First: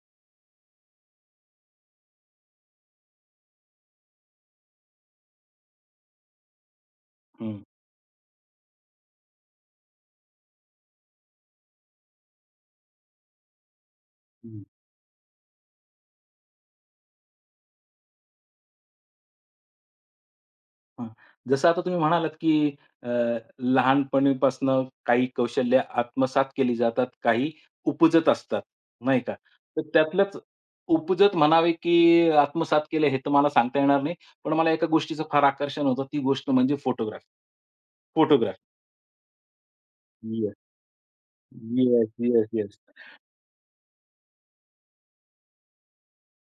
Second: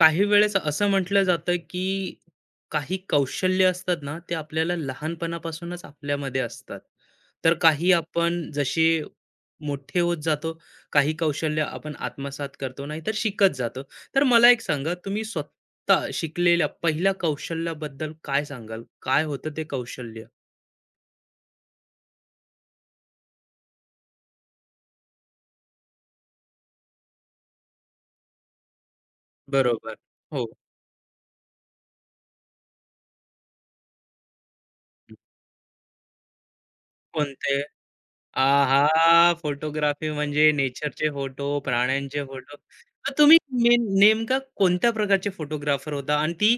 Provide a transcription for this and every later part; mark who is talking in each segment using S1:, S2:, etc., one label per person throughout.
S1: काही वेळेस असं म्हटलं जातं की काही कौशल्य असतात ना ते आपल्याला लहानपणापासूनच आपल्यामध्ये असतात. तर
S2: हं,
S1: काही आपण जसे मोठे होत जातो काही कौशल्य आपण आत्मसात करतो नाही तर शिकत जातो. तर मला एक
S2: हं.
S1: सांगा, तुम्ही स्वतः शिकलेल्या पहिल्या कौशल्याबद्दल काय सांगाल? काय होतं ते कौशल्य?
S2: हां. जसं आता तुम्ही म्हणालात, की अ, लहानपणीपासनं काही कौशल्य आत्मसात केली जातात, काही उपजत असतात, नाही का? तर
S1: बरोबर.
S2: त्यातलंच
S1: हो.
S2: उपजत म्हणावे, की आत्मसात केले हे तर मला सांगता येणार नाही. पण मला एका गोष्टीचं फार आकर्षण होतं, ती गोष्ट म्हणजे फोटोग्राफी.
S1: कोणते?
S2: फोटोग्राफी.
S1: आहा! फोटोग्राफी म्हणजे
S2: येस,
S1: नेचरचे फोटो,
S2: येस,
S1: प्राण्यांचे
S2: येस,
S1: फोटो.
S2: येस.
S1: तर तुम्ही नेमका कोणत्या प्रकारचे फोटोग्राफर होता? आणि ती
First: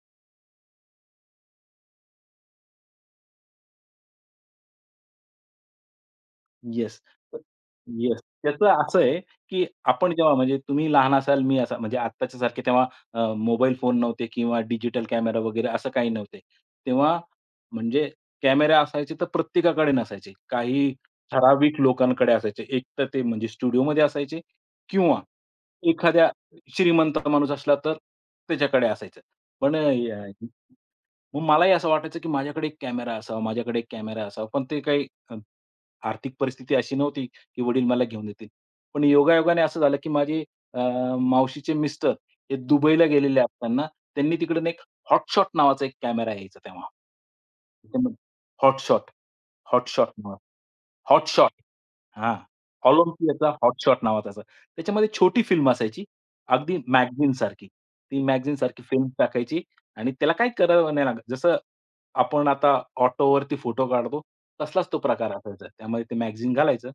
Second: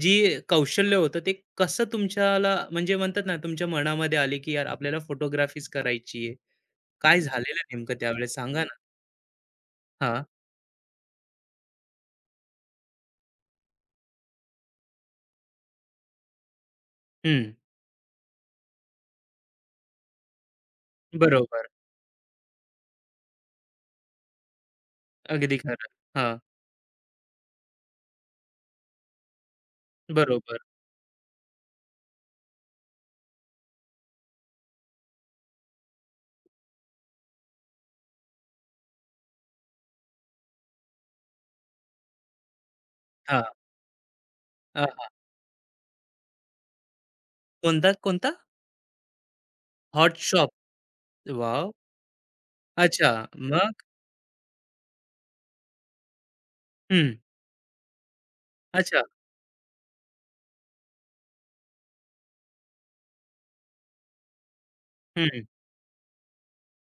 S1: जी कौशल्य होतं ते कसं तुमच्याला म्हणजे म्हणतात ना, तुमच्या मनामध्ये आले, की यार आपल्याला फोटोग्राफीच करायची आहे.
S2: येस.
S1: काय झालेलं नेमकं
S2: येस.
S1: त्यावेळेस सांगा
S2: त्याचं
S1: ना?
S2: असं आहे, की आपण
S1: हां.
S2: जेव्हा म्हणजे तुम्ही लहान असाल, मी असा म्हणजे आत्ताच्या सारखे तेव्हा मोबाईल फोन नव्हते किंवा डिजिटल कॅमेरा वगैरे असं काही नव्हते. तेव्हा
S1: हं.
S2: म्हणजे कॅमेरा असायचे तर प्रत्येकाकडे नसायचे. काही
S1: बरोबर.
S2: ठराविक लोकांकडे असायचे. एक तर ते म्हणजे स्टुडिओमध्ये असायचे किंवा
S1: अगदी खरं.
S2: एखाद्या
S1: हां.
S2: श्रीमंत माणूस असला तर त्याच्याकडे असायचं. पण
S1: बरोबर.
S2: मग मलाही असं वाटायचं, की माझ्याकडे एक कॅमेरा असावा, माझ्याकडे एक कॅमेरा असावा. पण ते काही आर्थिक परिस्थिती अशी नव्हती, की वडील मला घेऊन देतील. पण योगायोगाने असं झालं, की माझे अ, मावशीचे मिस्टर हे दुबईला गेलेले
S1: हां.
S2: असताना त्यांनी तिकडून एक
S1: हां, हां.
S2: हॉटशॉट नावाचा एक कॅमेरा यायचा तेव्हा.
S1: कोणता, कोणता?
S2: हॉटशॉट, हॉटशॉट,
S1: हॉट
S2: नावा
S1: शॉप.
S2: हॉटशॉट.
S1: वॉव!
S2: हां.
S1: अच्छा.
S2: ऑलिम्पियाचा हॉट
S1: मग?
S2: शॉट नावाचा असा. त्याच्यामध्ये छोटी फिल्म असायची. अगदी
S1: हं.
S2: मॅगझीनसारखी. ती मॅगझीनसारखी
S1: अच्छा.
S2: फिल्म टाकायची आणि त्याला काही करावं नाही लागत. जसं आपण आता ऑटोवरती फोटो काढतो, तसलाच तो प्रकार
S1: हं.
S2: असायचा. त्यामध्ये ते मॅगझीन घालायचं,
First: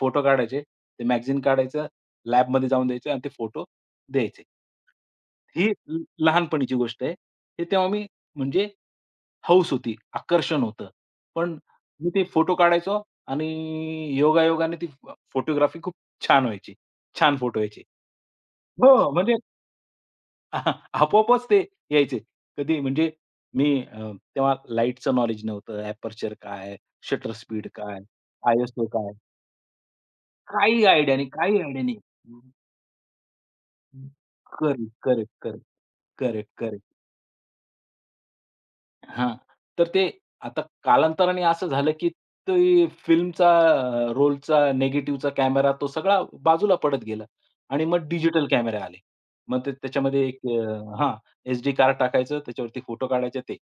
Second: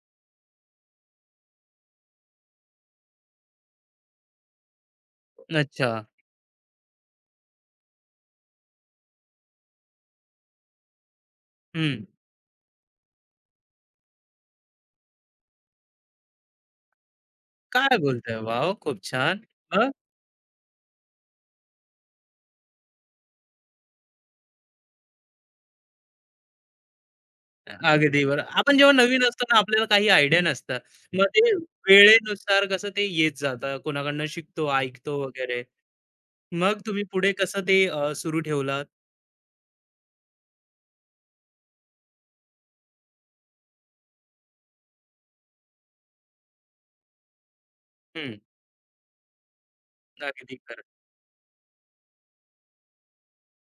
S2: फोटो काढायचे, ते मॅगझीन काढायचं, लॅबमध्ये जाऊन द्यायचं आणि ते फोटो द्यायचे. ही
S1: अच्छा.
S2: ल लहानपणीची गोष्ट आहे. हे तेव्हा मी म्हणजे हौस होती, आकर्षण होतं. पण
S1: हं.
S2: मी ते फोटो काढायचो आणि योगायोगाने ती फ फोटोग्राफी खूप छान व्हायची. छान फोटो यायचे.
S1: काय बोलताय? वॉव! खूप
S2: हो, म्हणजे
S1: छान. मग?
S2: आपोआपच ते यायचे. कधी म्हणजे तेव्हा लाईटचं नॉलेज नव्हतं. एपर्चर काय? शटर स्पीड काय?
S1: अगदी बरं. आपण
S2: आयएसओ
S1: जेव्हा
S2: काय?
S1: नवीन असतो ना, आपल्याला काही आयडिया नसतं.
S2: काही आयडिया
S1: मग
S2: नाही,
S1: ते
S2: काही आयडिया नाही.
S1: वेळेनुसार कसं ते येत जातं. कोणाकडनं शिकतो,
S2: करेक्ट,
S1: ऐकतो
S2: करेक्ट,
S1: वगैरे.
S2: करेक्ट,
S1: मग
S2: करेक्ट.
S1: तुम्ही पुढे कसं ते सुरू ठेवलात?
S2: हां. तर ते आता कालांतराने असं झालं, की ते फिल्मचा रोलचा निगेटिव्हचा कॅमेरा तो सगळा बाजूला पडत गेला आणि मग
S1: हं.
S2: डिजिटल कॅमेरे आले. मग ते त्याच्यामध्ये
S1: अगदी खरं.
S2: हां, एसडी कार्ड टाकायचं, त्याच्यावरती फोटो काढायचे ते.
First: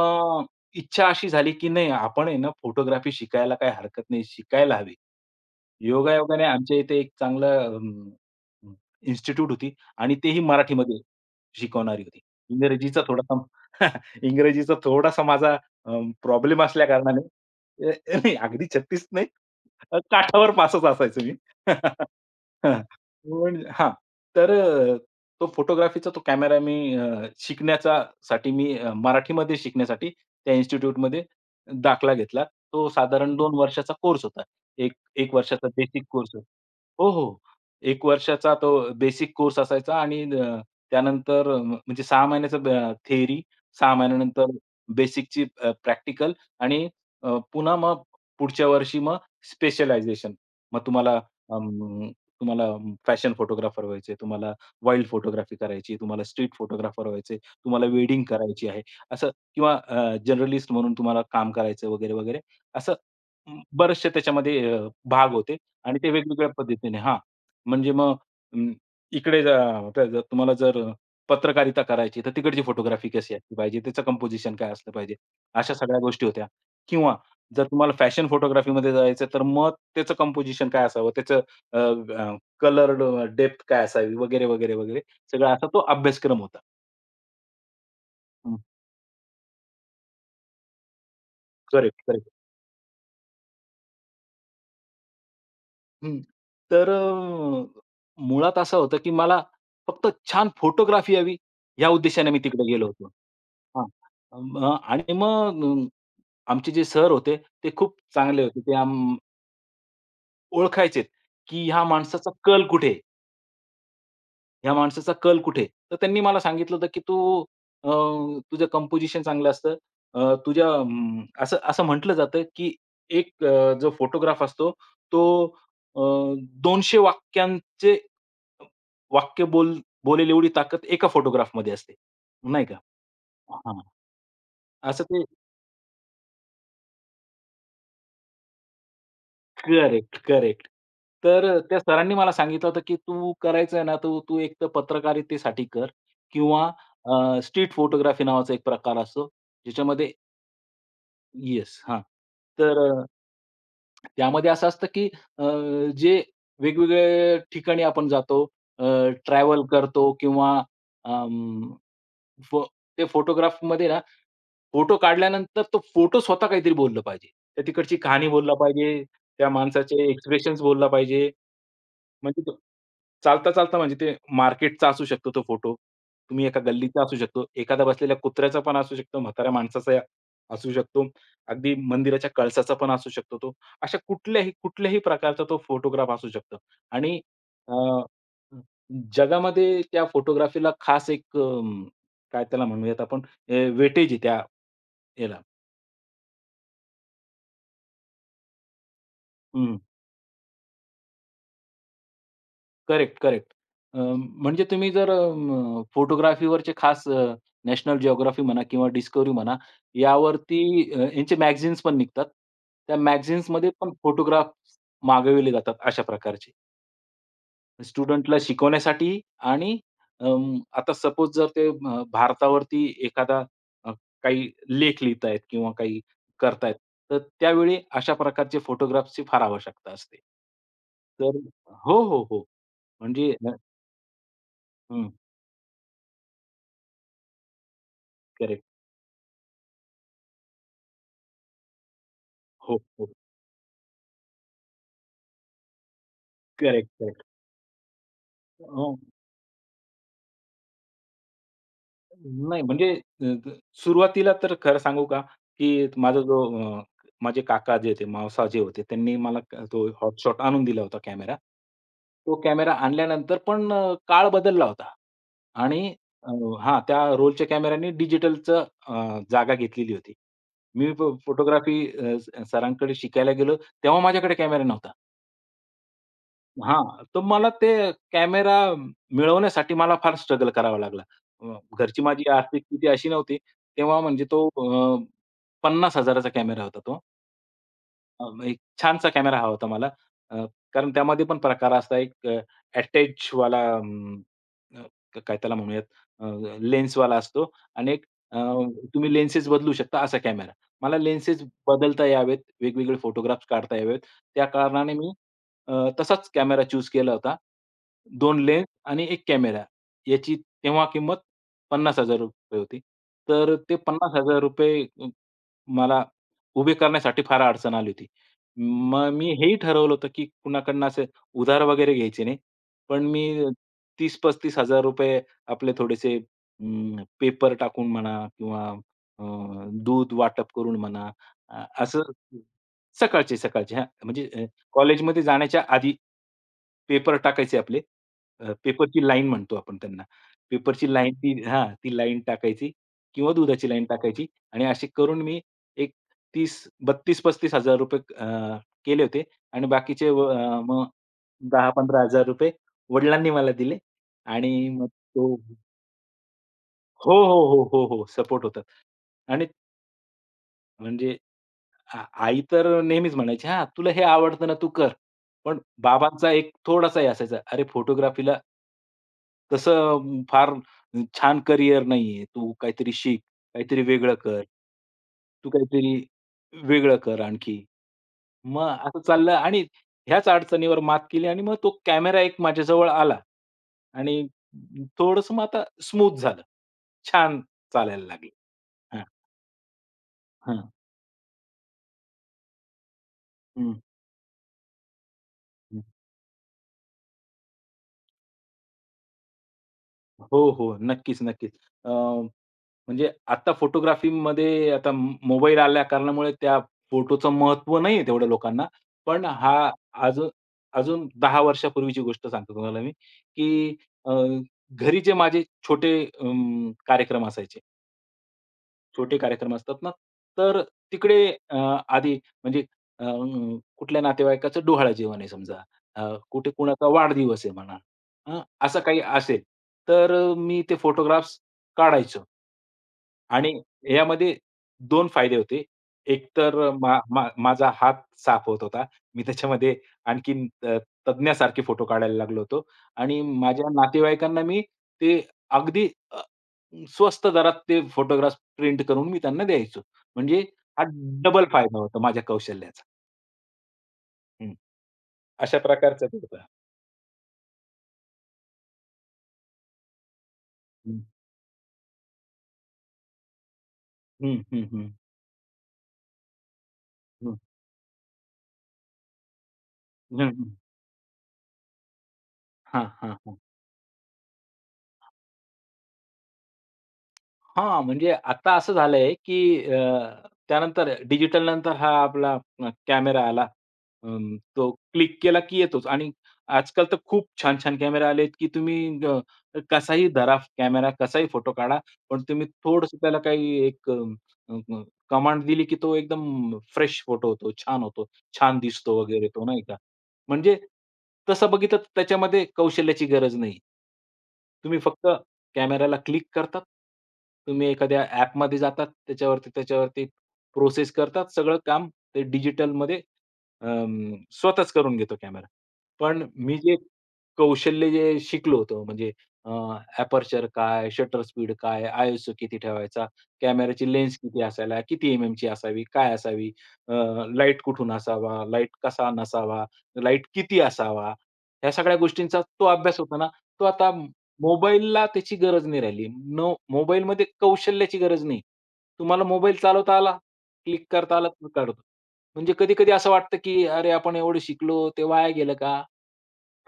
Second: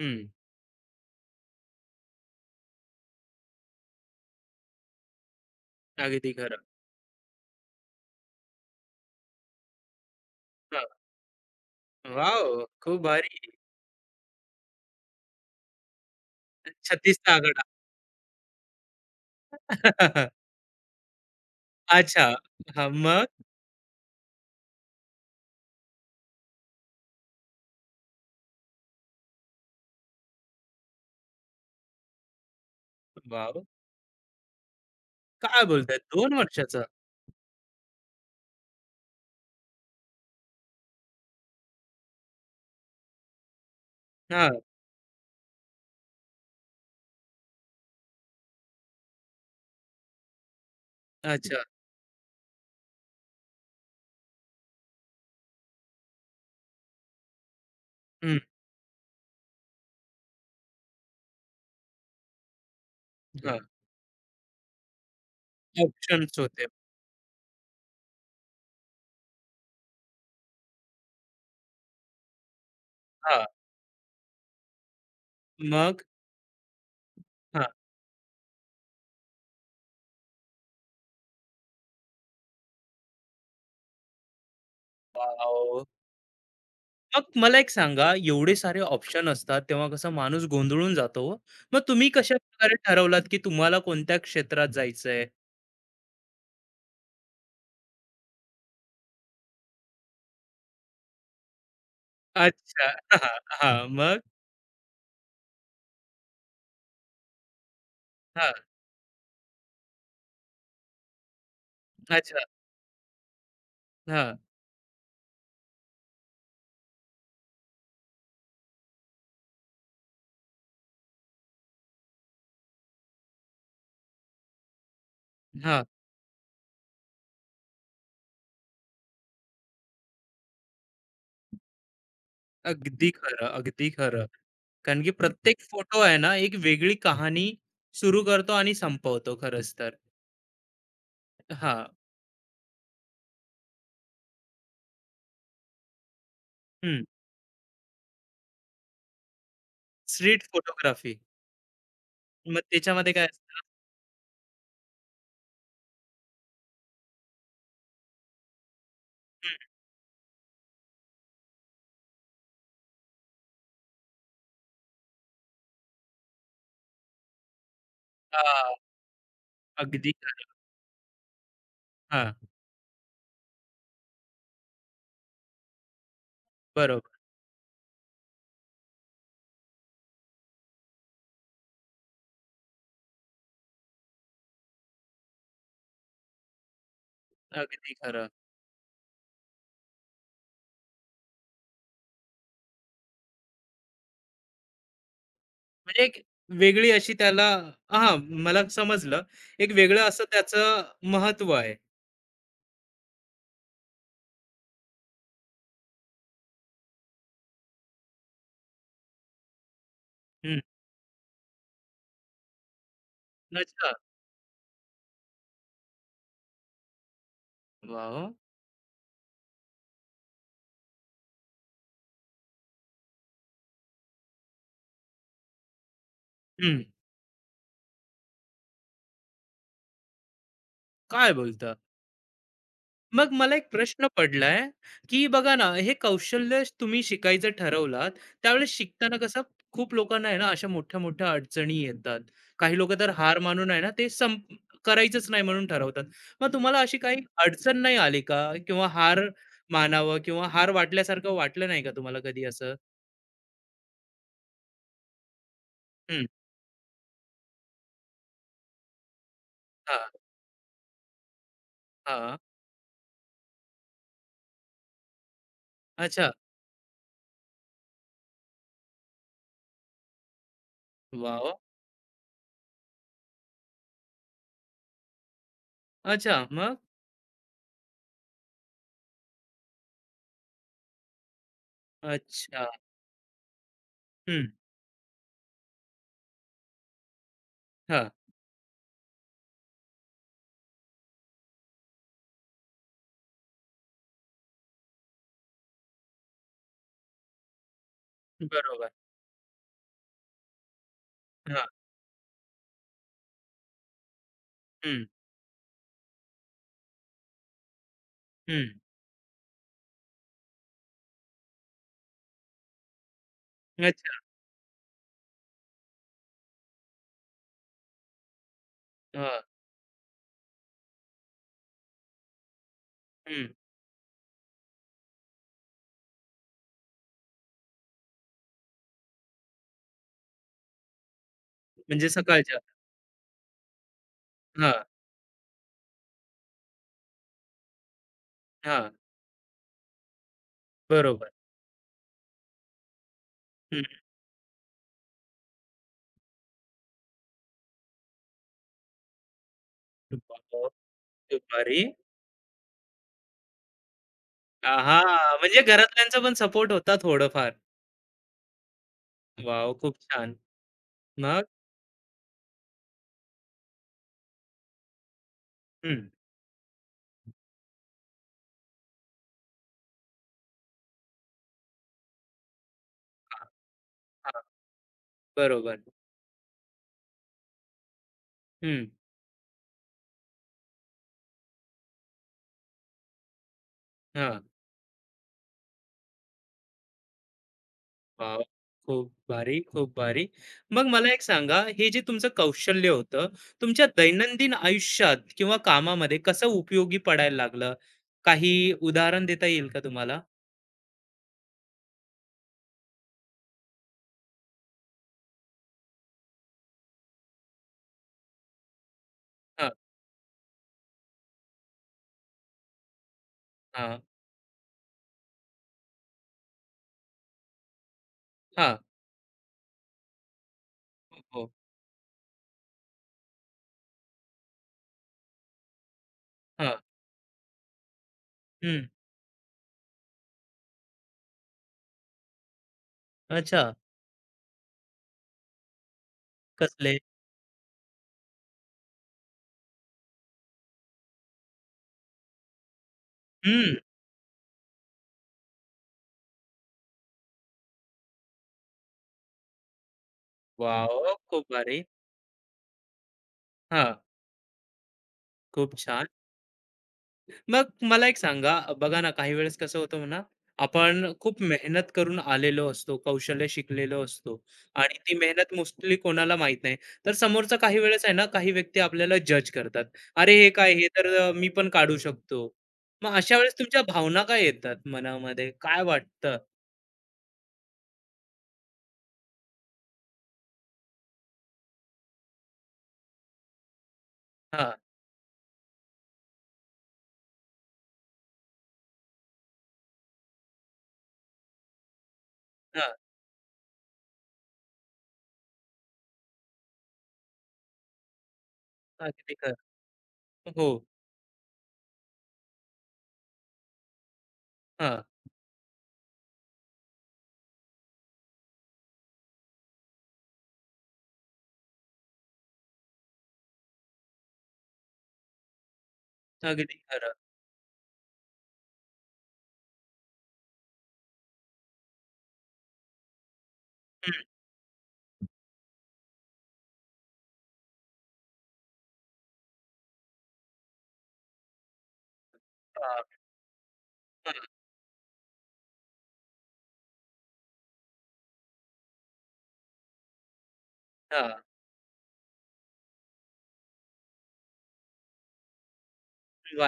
S1: हं.
S2: इच्छा अशी झाली, की नाही आपण आहे ना फोटोग्राफी शिकायला काही हरकत नाही, शिकायला हवी.
S1: अगदी
S2: योगायोगाने
S1: खरं.
S2: आमच्या इथे एक चांगलं इन्स्टिट्यूट होती आणि तेही
S1: हां.
S2: मराठीमध्ये शिकवणारी होती.
S1: वॉव! खूप
S2: इंग्रजीचा थोडासा
S1: भारी.
S2: इंग्रजीचा थोडासा माझा अ, प्रॉब्लेम असल्या कारणाने
S1: 36चा आकडा.
S2: नाही अगदी 36 नाही, काठावर पासच असायचो मी.
S1: अच्छा.
S2: हां.
S1: हां, मग?
S2: पण हां, तर अ, तो फोटोग्राफीचा तो कॅमेरा मी शिकण्याचा साठी मी मराठीमध्ये शिकण्यासाठी त्या इन्स्टिट्यूटमध्ये दाखला घेतला. तो साधारण 2
S1: वॉव!
S2: वर्षाचा कोर्स होता. एक 1
S1: काय
S2: वर्षाचा
S1: बोलताय?
S2: बेसिक
S1: 2
S2: कोर्स
S1: वर्षाचा?
S2: हो, हो. 1 वर्षाचा तो बेसिक कोर्स असायचा आणि त्यानंतर म्हणजे 6 महिन्याचा ब 6 महिन्यानंतर
S1: हां.
S2: बेसिकची प्रॅक्टिकल आणि पुन्हा मग पुढच्या वर्षी मग स्पेशलायझेशन. मग
S1: अच्छा.
S2: अं, तुम्हाला फॅशन फोटोग्राफर व्हायचंय, तुम्हाला वाईल्ड फोटोग्राफी करायची, तुम्हाला स्ट्रीट फोटोग्राफर व्हायचंय, तुम्हाला वेडिंग
S1: हं.
S2: करायची आहे. असं किंवा जर्नलिस्ट म्हणून तुम्हाला काम करायचं वगैरे, वगैरे असं
S1: हां.
S2: बरेचसे त्याच्यामध्ये भाग होते आणि ते
S1: ऑप्शन्स
S2: वेगवेगळ्या
S1: होते.
S2: पद्धतीने हां, म्हणजे मग अं, इकडे जा आता जर तुम्हाला पत्रकारिता करायची, तर तिकडची फोटोग्राफी कशी
S1: हां.
S2: असली पाहिजे, त्याचं कंपोझिशन काय असलं पाहिजे, अशा सगळ्या
S1: मग?
S2: गोष्टी होत्या. किंवा जर तुम्हाला फॅशन फोटोग्राफीमध्ये जायचं, तर मग त्याचं कंपोझिशन काय असावं, त्याचं अ, डेप्थ काय असावी वगैरे, वगैरे, वगैरे सगळा असा तो
S1: वॉव!
S2: अभ्यासक्रम होता.
S1: मग मला एक सांगा, एवढे सारे ऑप्शन असतात, तेव्हा कसं माणूस गोंधळून जातो हो. मग
S2: करेक्ट,
S1: तुम्ही
S2: करेक्ट.
S1: कशाप्रकारे ठरवलात, की तुम्हाला कोणत्या क्षेत्रात जायचंय?
S2: तर अ, मुळात असं होतं, की मला फक्त छान फोटोग्राफी यावी या उद्देशाने मी तिकडे
S1: अच्छा.
S2: गेलो होतो.
S1: हां, हां.
S2: हां.
S1: मग?
S2: आणि मग आमचे जे सर होते, ते खूप चांगले
S1: हां.
S2: होते. ते ओळखायचेत, की ह्या माणसाचा
S1: अच्छा.
S2: कल कुठे
S1: हां,
S2: ह्या माणसाचा कल कुठे आहे? तर त्यांनी मला सांगितलं होतं, की अ, तुझं कंपोझिशन चांगलं असतं. असं असं म्हटलं जातं, की जो फोटोग्राफ असतो तो
S1: हां.
S2: अ, 200 वाक्यांचे वाक्य बोलेल एवढी ताकद एका फोटोग्राफमध्ये असते, नाही का?
S1: अगदी खरं,
S2: हां,
S1: अगदी खरं. कारण
S2: असं
S1: की
S2: ते
S1: प्रत्येक फोटो आहे ना, एक वेगळी कहाणी सुरू करतो आणि संपवतो खरंच तर.
S2: Correct, correct. त्या
S1: हां.
S2: सरांनी मला सांगितलं होतं, की "तू करायचं आहे ना, तू तू एकतर पत्रकारितेसाठी कर किंवा
S1: हं.
S2: स्ट्रीट फोटोग्राफी नावाचा एक प्रकार असतो, ज्याच्यामध्ये".
S1: Street photography.
S2: येस, हां.
S1: मग
S2: तर अ,
S1: त्याच्यामध्ये काय असतं?
S2: त्यामध्ये असं असतं, की अ, जे वेगवेगळ्या ठिकाणी आपण जातो, अ,
S1: हं.
S2: ट्रॅव्हल करतो किंवा अं, फो ते फोटोग्राफमध्ये ना फोटो काढल्यानंतर तो फोटो स्वतः काहीतरी बोललं पाहिजे. त्या तिकडची कहाणी बोलला
S1: हां.
S2: पाहिजे, त्या माणसाचे
S1: अगदी खरं.
S2: एक्सप्रेशन्स बोलला पाहिजे.
S1: हां.
S2: म्हणजे तो चालता, चालता म्हणजे ते मार्केटचा असू शकतो तो फोटो. तुम्ही एका गल्लीचा
S1: बरोबर.
S2: असू शकतो. एखादा बसलेल्या कुत्र्याचा पण असू शकतो, म्हाताऱ्या माणसाचा असू शकतो. अगदी मंदिराच्या कळसाचा पण असू शकतो तो. अशा कुठल्याही, कुठल्याही प्रकारचा तो फोटोग्राफ असू शकतो. आणि अ,
S1: अगदी खरं.
S2: जगामध्ये त्या फोटोग्राफीला खास एक काय त्याला म्हणूयात आपण वेटेज आहे त्या याला.
S1: म्हणजे एक वेगळी अशी त्याला हां, मला समजलं. एक
S2: हं.
S1: वेगळं असं त्याचं महत्त्व आहे.
S2: Correct, correct. म्हणजे तुम्ही जर फोटोग्राफीवरचे खास नॅशनल जिओग्राफी म्हणा किंवा डिस्कव्हरी म्हणा,
S1: हं.
S2: यावरती यांचे मॅगझिन्स पण निघतात. त्या मॅगझिन्समध्ये पण
S1: अच्छा.
S2: फोटोग्राफ्स मागविले जातात अशा प्रकारचे.
S1: वाह!
S2: स्टुडंटला शिकवण्यासाठी आणि आता सपोज जर ते भारतावरती एखादा अ, काही लेख लिहितायत किंवा काही करतायत,
S1: हं.
S2: तर त्यावेळी अशा प्रकारचे फोटोग्राफ्सची फार आवश्यकता असते.
S1: काय
S2: तर
S1: बोलता?
S2: हो, हो, हो.
S1: मग
S2: म्हणजे
S1: मला एक प्रश्न पडलाय,
S2: हं,
S1: की बघा ना, हे कौशल्य तुम्ही शिकायचं ठरवलात,
S2: करेक्ट.
S1: त्यावेळेस शिकताना कसं खूप लोकांना आहे ना, अशा मोठ्या-मोठ्या अडचणी येतात. काही
S2: हो,
S1: लोकं
S2: हो.
S1: तर हार मानून आहे ना, ते संप करायचंच नाही म्हणून ठरवतात. मग तुम्हाला
S2: करेक्ट,
S1: अशी काही
S2: करेक्ट.
S1: अडचण नाही आली का? किंवा
S2: अ,
S1: हार मानावं किंवा हार वाटल्यासारखं वाटलं नाही का तुम्हाला कधी
S2: नाही
S1: असं?
S2: म्हणजे अ, द सुरुवातीला तर खरं सांगू का, की अ, माझे काका जे होते, मावसा जे होते, त्यांनी मला तो
S1: हां,
S2: हॉटशॉट आणून दिला होता कॅमेरा. तो
S1: हां.
S2: कॅमेरा आणल्यानंतर पण काळ बदलला होता आणि अ,
S1: अच्छा.
S2: हां, त्या रोलच्या कॅमेऱ्याने डिजिटलचं जागा घेतलेली होती. मी
S1: वॉव!
S2: फोटोग्राफी अ, स सरांकडे शिकायला गेलो, तेव्हा माझ्याकडे कॅमेरा नव्हता.
S1: अच्छा मग?
S2: हां, तर मला ते कॅमेरा मिळवण्यासाठी मला फार स्ट्रगल करावा लागला. घरची माझी आर्थिक
S1: अच्छा.
S2: स्थिती अशी नव्हती. तेव्हा म्हणजे
S1: हं.
S2: तो अ, 50,000 चा कॅमेरा होता तो.
S1: हां.
S2: एक छानसा कॅमेरा हवा होता मला. अ, कारण त्यामध्ये पण प्रकार असा एक अ, वाला अं, अ, काय त्याला म्हणूयात अ, लेन्सवाला असतो आणि एक अ,
S1: बरोबर.
S2: तुम्ही लेन्सेस बदलू शकता असा कॅमेरा. मला लेन्सेस
S1: हां.
S2: बदलता यावेत, वेगवेगळे फोटोग्राफ्स काढता यावेत, त्या कारणाने
S1: हं,
S2: मी अ, तसाच कॅमेरा चूज केला होता. दोन लेन्स
S1: हं.
S2: आणि 1 कॅमेरा याची तेव्हा किंमत ₹50,000 होती. तर ते
S1: अच्छा.
S2: ₹50,000 मला उभी करण्यासाठी फार अडचण आली होती. मग मी
S1: हां.
S2: हेही ठरवलं होतं, की कुणाकडनं असे उधार वगैरे घ्यायचे नाही. पण मी
S1: हं.
S2: 30,000-35,000 आपले थोडेसे पेपर टाकून म्हणा किंवा अ, दूध वाटप करून म्हणा असं
S1: म्हणजे सकाळच्या.
S2: सकाळचे, सकाळचे हां, म्हणजे
S1: हां,
S2: कॉलेजमध्ये जाण्याच्या आधी पेपर टाकायचे आपले.
S1: हां.
S2: पेपरची लाईन म्हणतो आपण त्यांना. पेपरची लाईन
S1: बरोबर.
S2: ती हां, ती लाईन टाकायची किंवा दुधाची लाईन
S1: हं.
S2: टाकायची आणि अशी करून मी एक 30 ₹32,000-₹35,000 केले होते आणि बाकीचे
S1: वॉव!
S2: मग
S1: दुपारी.
S2: ₹10,000-15,000 वडिलांनी मला दिले आणि मग
S1: आहा!
S2: तो
S1: म्हणजे घरातल्यांचा पण सपोर्ट होता
S2: हो, हो,
S1: थोडंफार.
S2: हो, हो, हो. सपोर्ट होता आणि
S1: वॉव! खूप छान.
S2: म्हणजे
S1: मग?
S2: आई तर नेहमीच म्हणायची, "हां, तुला हे आवडतं ना, तू कर." पण
S1: हं.
S2: बाबांचा एक थोडासाही असायचा, "अरे, फोटोग्राफीला तसं फार छान करियर नाहीये. तू काहीतरी शिक,
S1: हां,
S2: काहीतरी वेगळं
S1: हां.
S2: कर. तू
S1: बरोबर.
S2: काहीतरी वेगळं कर आणखी." मग
S1: हं.
S2: असं चाललं आणि ह्याच अडचणीवर मात केली आणि मग तो कॅमेरा एक माझ्याजवळ आला आणि
S1: हां.
S2: थोडंसं मग आता स्मूथ झालं. छान चालायला लागलं.
S1: वॉव!
S2: हां,
S1: खूप भारी, खूप भारी.
S2: हां.
S1: मग मला एक सांगा, हे जे तुमचं कौशल्य होतं,
S2: हं.
S1: तुमच्या दैनंदिन आयुष्यात किंवा कामामध्ये कसं उपयोगी पडायला लागलं? काही उदाहरण देता येईल का तुम्हाला?
S2: हो, हो. नक्कीच, नक्कीच. अ, म्हणजे आता फोटोग्राफीमध्ये आता मोबाईल आल्या कारणामुळे त्या फोटोचं महत्त्व नाहीये तेवढं लोकांना. पण
S1: हां,
S2: हा अजून अजून 10 वर्षापूर्वीची गोष्ट सांगतो तुम्हाला मी, की
S1: हां,
S2: अ, घरी जे माझे छोटे कार्यक्रम असायचे.
S1: हां.
S2: छोटे कार्यक्रम असतात ना, तर तिकडे
S1: हो, हो.
S2: अ, आधी म्हणजे अ, कुठल्या नातेवाईकाचं डोहाळं जेवण आहे समजा, अ, कुठे
S1: हां.
S2: कुणाचा वाढदिवस आहे म्हणा, हं, असं
S1: हं.
S2: काही असेल, तर मी ते फोटोग्राफ्स काढायचो आणि
S1: अच्छा.
S2: यामध्ये दोन फायदे होते. एक तर अ,
S1: कसले?
S2: मा मा माझा हात साफ होत होता. मी त्याच्यामध्ये आणखीन तज्ञासारखे फोटो काढायला लागलो होतो आणि माझ्या
S1: हं.
S2: नातेवाईकांना मी ते अगदी स्वस्त दरात ते फोटोग्राफ्स प्रिंट करून मी त्यांना द्यायचो. म्हणजे हा
S1: वॉव! खूप
S2: डबल फायदा
S1: भारी.
S2: होता माझ्या कौशल्याचा.
S1: हां.
S2: हं. अशा
S1: खूप छान.
S2: प्रकारचं ते होतं.
S1: मग मला एक सांगा, बघा ना, काही वेळेस कसं होतं म्हणा,
S2: हं.
S1: आपण खूप मेहनत करून आलेलो असतो, कौशल्य शिकलेलो
S2: हं,
S1: असतो
S2: हं, हं.
S1: आणि ती मेहनत मोस्टली कोणाला माहीत नाही. तर
S2: हं.
S1: समोरचा काही वेळेस आहे ना, काही व्यक्ती आपल्याला जज करतात.
S2: हं,
S1: "अरे, हे
S2: हं.
S1: काय? हे तर मी पण काढू शकतो."
S2: हां,
S1: मग
S2: हां,
S1: अशा
S2: हां.
S1: वेळेस तुमच्या भावना काय येतात मनामध्ये? काय वाटतं?
S2: हां, म्हणजे आता असं झालंय, की त्यानंतर डिजिटल नंतर हा आपला कॅमेरा आला. तो
S1: हां,
S2: क्लिक केला की येतोच आणि आजकाल तर खूप छान-छान कॅमेरा आलेत, की तुम्ही कसाही धरा कॅमेरा, कसाही फोटो काढा, पण तुम्ही
S1: हां.
S2: थोडंसं त्याला काही एक कमांड दिली, की तो एकदम फ्रेश फोटो होतो, छान होतो, छान दिसतो वगैरे
S1: अगदी
S2: तो,
S1: खरं.
S2: नाही का? म्हणजे
S1: हो.
S2: तसं बघितलं तर त्याच्यामध्ये कौशल्याची गरज नाही. तुम्ही
S1: हां,
S2: फक्त कॅमेराला क्लिक करतात. तुम्ही एखाद्या ॲपमध्ये जातात. त्याच्यावरती, त्याच्यावरती प्रोसेस करतात. सगळं काम ते डिजिटलमध्ये अं, स्वतःच करून घेतो कॅमेरा. पण मी जे
S1: अगदी खरं.
S2: कौशल्य जे शिकलो होतो म्हणजे अ, एपर्चर काय, शटर स्पीड काय, आयएसओ किती ठेवायचा, कॅमेराची लेन्स
S1: हं,
S2: किती असायला, किती एमएमची असावी, काय असावी, लाईट कुठून असावा, लाईट कसा नसावा, लाईट किती असावा, ह्या सगळ्या गोष्टींचा तो अभ्यास
S1: हां,
S2: होता ना, तो आता
S1: हं,
S2: मोबाईलला त्याची गरज नाही राहिली. नो मोबाईलमध्ये कौशल्याची गरज नाही. तुम्हाला मोबाईल चालवता आला, क्लिक करता आलं
S1: हां.
S2: तर काढतो. म्हणजे कधी-कधी असं वाटतं, की अरे आपण एवढं शिकलो, ते वाया गेलं का?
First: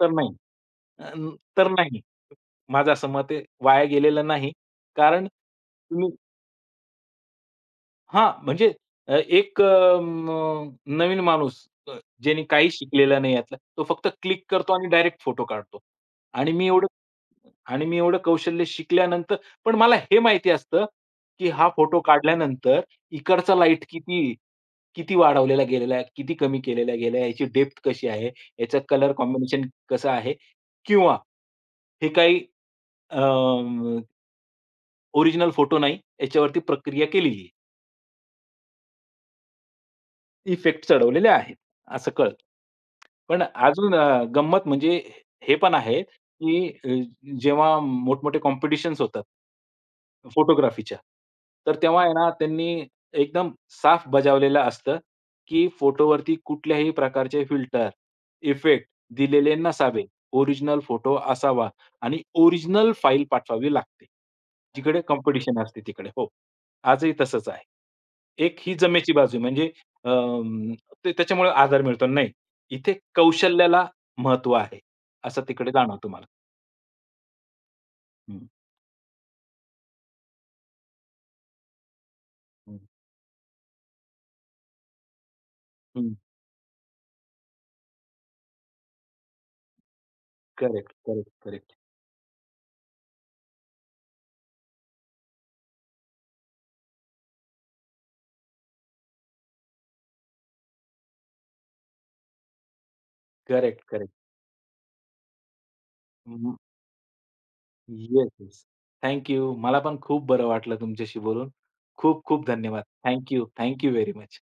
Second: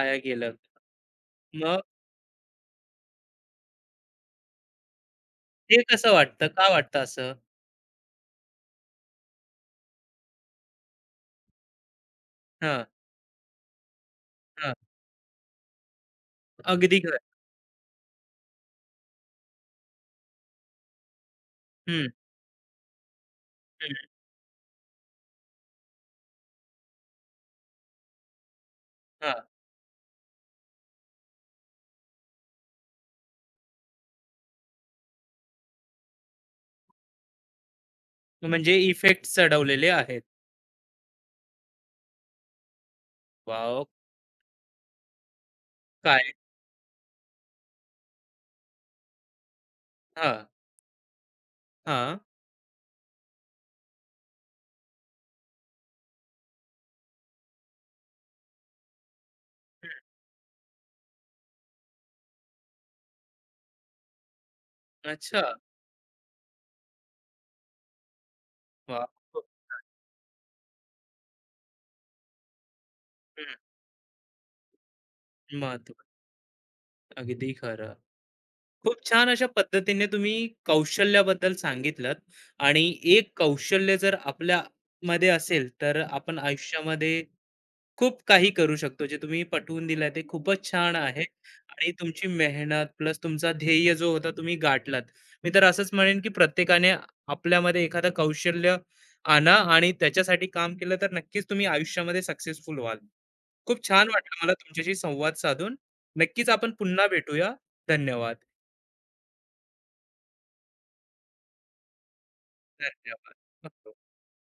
S2: तर नाही.
S1: गेलं.
S2: अ, तर
S1: मग
S2: नाही. माझं असं मत आहे वाया गेलेलं नाही. कारण
S1: ते
S2: तुम्ही
S1: कसं वाटतं? का वाटतं असं?
S2: हां, म्हणजे अ, एक अ, म नवीन माणूस अ, ज्याने काही
S1: हां,
S2: शिकलेला नाही यातला, तो फक्त क्लिक करतो
S1: हां.
S2: आणि डायरेक्ट फोटो काढतो. आणि मी एवढं
S1: अगदी खरं.
S2: आणि मी एवढं कौशल्य शिकल्यानंतर पण मला हे माहिती असतं, की हा फोटो
S1: हं,
S2: काढल्यानंतर इकडचा लाईट
S1: हं.
S2: किती किती वाढवलेला गेलेला आहे, किती कमी केलेला गेला आहे, याची डेप्थ कशी आहे, याचा कलर
S1: हां,
S2: कॉम्बिनेशन कसं आहे किंवा हे काही ओरिजिनल फोटो नाही, याच्यावरती प्रक्रिया केलेली आहे.
S1: म्हणजे इफेक्ट चढवलेले आहेत.
S2: इफेक्ट चढवलेले आहेत, असं कळतं. पण
S1: वॉव!
S2: अजून अ, गंमत म्हणजे हे पण आहे,
S1: काय?
S2: की जेव्हा मोठमोठे कॉम्पिटिशन्स होतात,
S1: हां,
S2: फोटोग्राफीच्या. तर तेव्हा आहे
S1: हां.
S2: ना, त्यांनी एकदम साफ बजावलेलं असतं, की फोटोवरती कुठल्याही प्रकारचे फिल्टर, इफेक्ट दिलेले नसावे. ओरिजिनल फोटो असावा आणि ओरिजिनल फाईल पाठवावी लागते. जिकडे
S1: हं, अच्छा.
S2: कॉम्पिटिशन असते तिकडे. हो. आजही तसंच आहे. एक ही
S1: वॉव!
S2: जमेची बाजू आहे.
S1: खूप
S2: म्हणजे अं, ते त्याच्यामुळे आधार मिळतो. नाही, इथे
S1: हं,
S2: कौशल्याला महत्त्व आहे, असं तिकडे
S1: महत्त्व.
S2: जाणवतं मला.
S1: अगदी खरं.
S2: हं,
S1: खूप छान अशा पद्धतीने तुम्ही कौशल्याबद्दल सांगितलत आणि एक कौशल्य जर आपल्यामध्ये असेल, तर आपण आयुष्यामध्ये खूप काही करू शकतो. जे तुम्ही पटवून दिलंय ते खूपच
S2: करेक्ट,
S1: छान आहे
S2: करेक्ट, करेक्ट,
S1: आणि तुमची मेहनत प्लस तुमचा ध्येय जो होता तुम्ही गाठलात. मी तर असंच म्हणेन, की प्रत्येकाने आपल्यामध्ये एखादं कौशल्य आणा आणि त्याच्यासाठी काम केलं तर नक्कीच तुम्ही आयुष्यामध्ये सक्सेसफुल व्हाल. खूप
S2: करेक्ट,
S1: छान
S2: करेक्ट.
S1: वाटलं मला तुमच्याशी संवाद साधून. नक्कीच आपण पुन्हा भेटूया.
S2: येस,
S1: धन्यवाद.
S2: येस. Thank you. मला पण खूप बरं वाटलं तुमच्याशी बोलून. खूप खूप धन्यवाद. Thank you. थँक यू
S1: धन्यवाद.
S2: Very much.